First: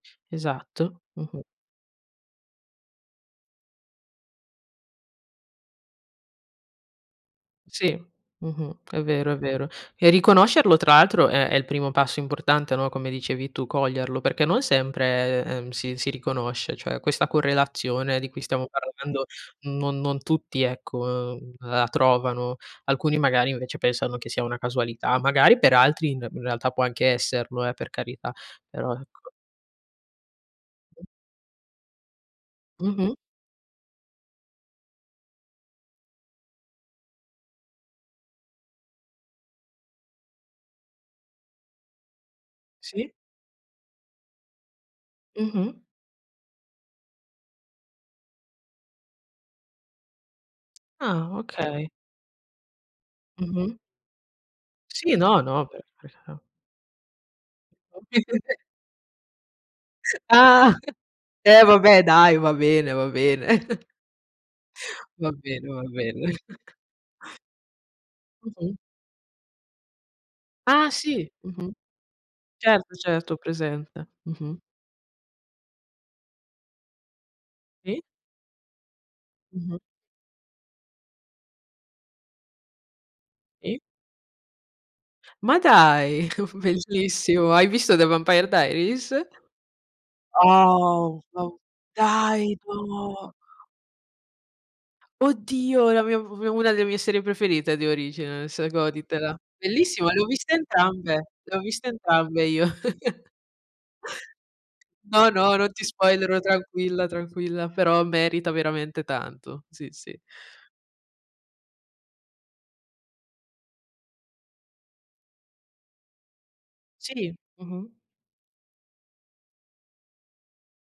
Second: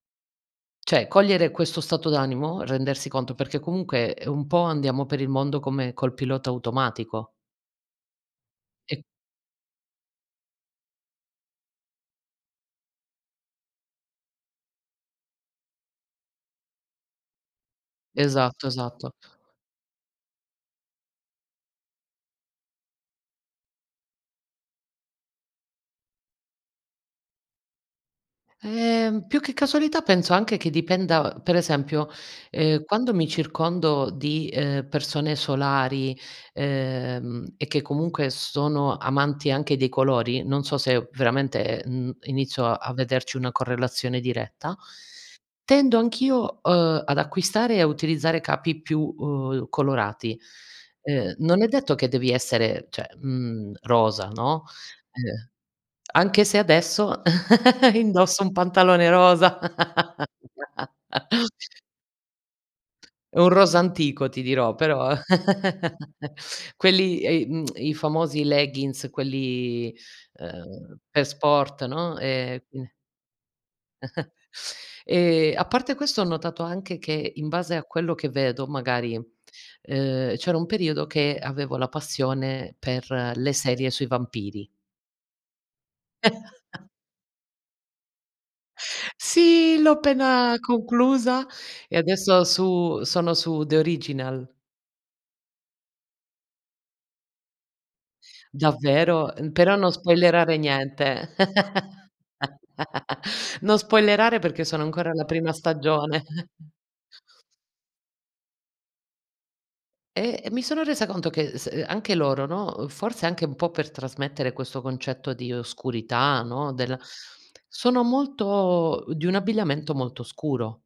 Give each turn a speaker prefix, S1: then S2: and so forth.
S1: Esatto.
S2: Cioè,
S1: Mh-mh.
S2: cogliere questo stato d'animo, rendersi conto, perché comunque un po' andiamo per il mondo come col pilota automatico.
S1: Sì. Mh-mh. È
S2: E
S1: vero, è vero. E riconoscerlo tra l'altro è è il primo passo importante, no, come dicevi tu: coglierlo, perché non sempre, ehm, si si riconosce, cioè questa correlazione di cui stiamo
S2: Esatto, esatto.
S1: parlando non non tutti, ecco, ehm, la trovano. Alcuni magari invece pensano che sia una casualità, magari per altri in re in realtà può anche esserlo, eh, per carità. Però,
S2: Ehm,
S1: ecco
S2: più che casualità penso anche che
S1: [unintelligible]
S2: dipenda uhm, per esempio, ehm, quando
S1: Mh-mh.
S2: mi circondo di, ehm, persone solari, ehm, e che comunque s sono amanti anche dei colori, non so se veramente, mhmm, inizio a
S1: Sì.
S2: vederci una correlazione diretta,
S1: Mh-mh.
S2: tendo anch'io, uhm, ad acquistare e a utilizzare capi più, uhm, colorati.
S1: Ah.
S2: Ehm, non è
S1: Okay.
S2: detto che devi essere, cioè,
S1: Mh-mh.
S2: mhmm, rosa, no,
S1: Sì, no,
S2: uhm,
S1: no, beh. Poi sarà
S2: anche se adesso
S1: [unintelligible]
S2: indosso un pantalone rosa
S1: Ah! Eh vabbè dai! Va bene, va
S2: È un
S1: bene.
S2: rosa antico ti dirò, però
S1: Va bene, va bene.
S2: quelli, e i mhmm, i famosi
S1: Mh-mh.
S2: leggings, quelli,
S1: Ah
S2: uhm, per
S1: sì! Mh-mh.
S2: sport, no, ehm, quindi
S1: Certo, certo, ho presente. Mh-mh.
S2: Ehm, a parte questo ho notato anche che in base a
S1: Sì.
S2: quello che vedo magari,
S1: Mh-mh.
S2: uhm, c'era un periodo che avevo la passione per le
S1: Sì.
S2: serie sui vampiri
S1: Ma dai! Bellissimo. Hai visto The Vampire Diaries?
S2: Sì, l'ho appena
S1: Wow!
S2: conclusa
S1: Oh,
S2: e adesso
S1: dai!
S2: su
S1: No!
S2: sono su The Original
S1: Oddio! È la mia p una delle mie serie preferite The Originals,
S2: Davvero?
S1: goditela.
S2: Ehm, però non
S1: Bellissima! L'ho viste
S2: spoilerare
S1: entrambe,
S2: niente.
S1: le ho viste entrambe io.
S2: Non spoilerare perché sono ancora alla
S1: No,
S2: prima
S1: no, non ti
S2: stagione.
S1: spoilero tranquilla, tranquilla. Però merita veramente tanto, sì, sì.
S2: Ehm, mi sono resa conto che s anche loro, no, uhm, forse anche un po' per trasmettere questo concetto di oscurità, no, del
S1: Sì. Mh-mh.
S2: sono molto di un abbigliamento molto scuro.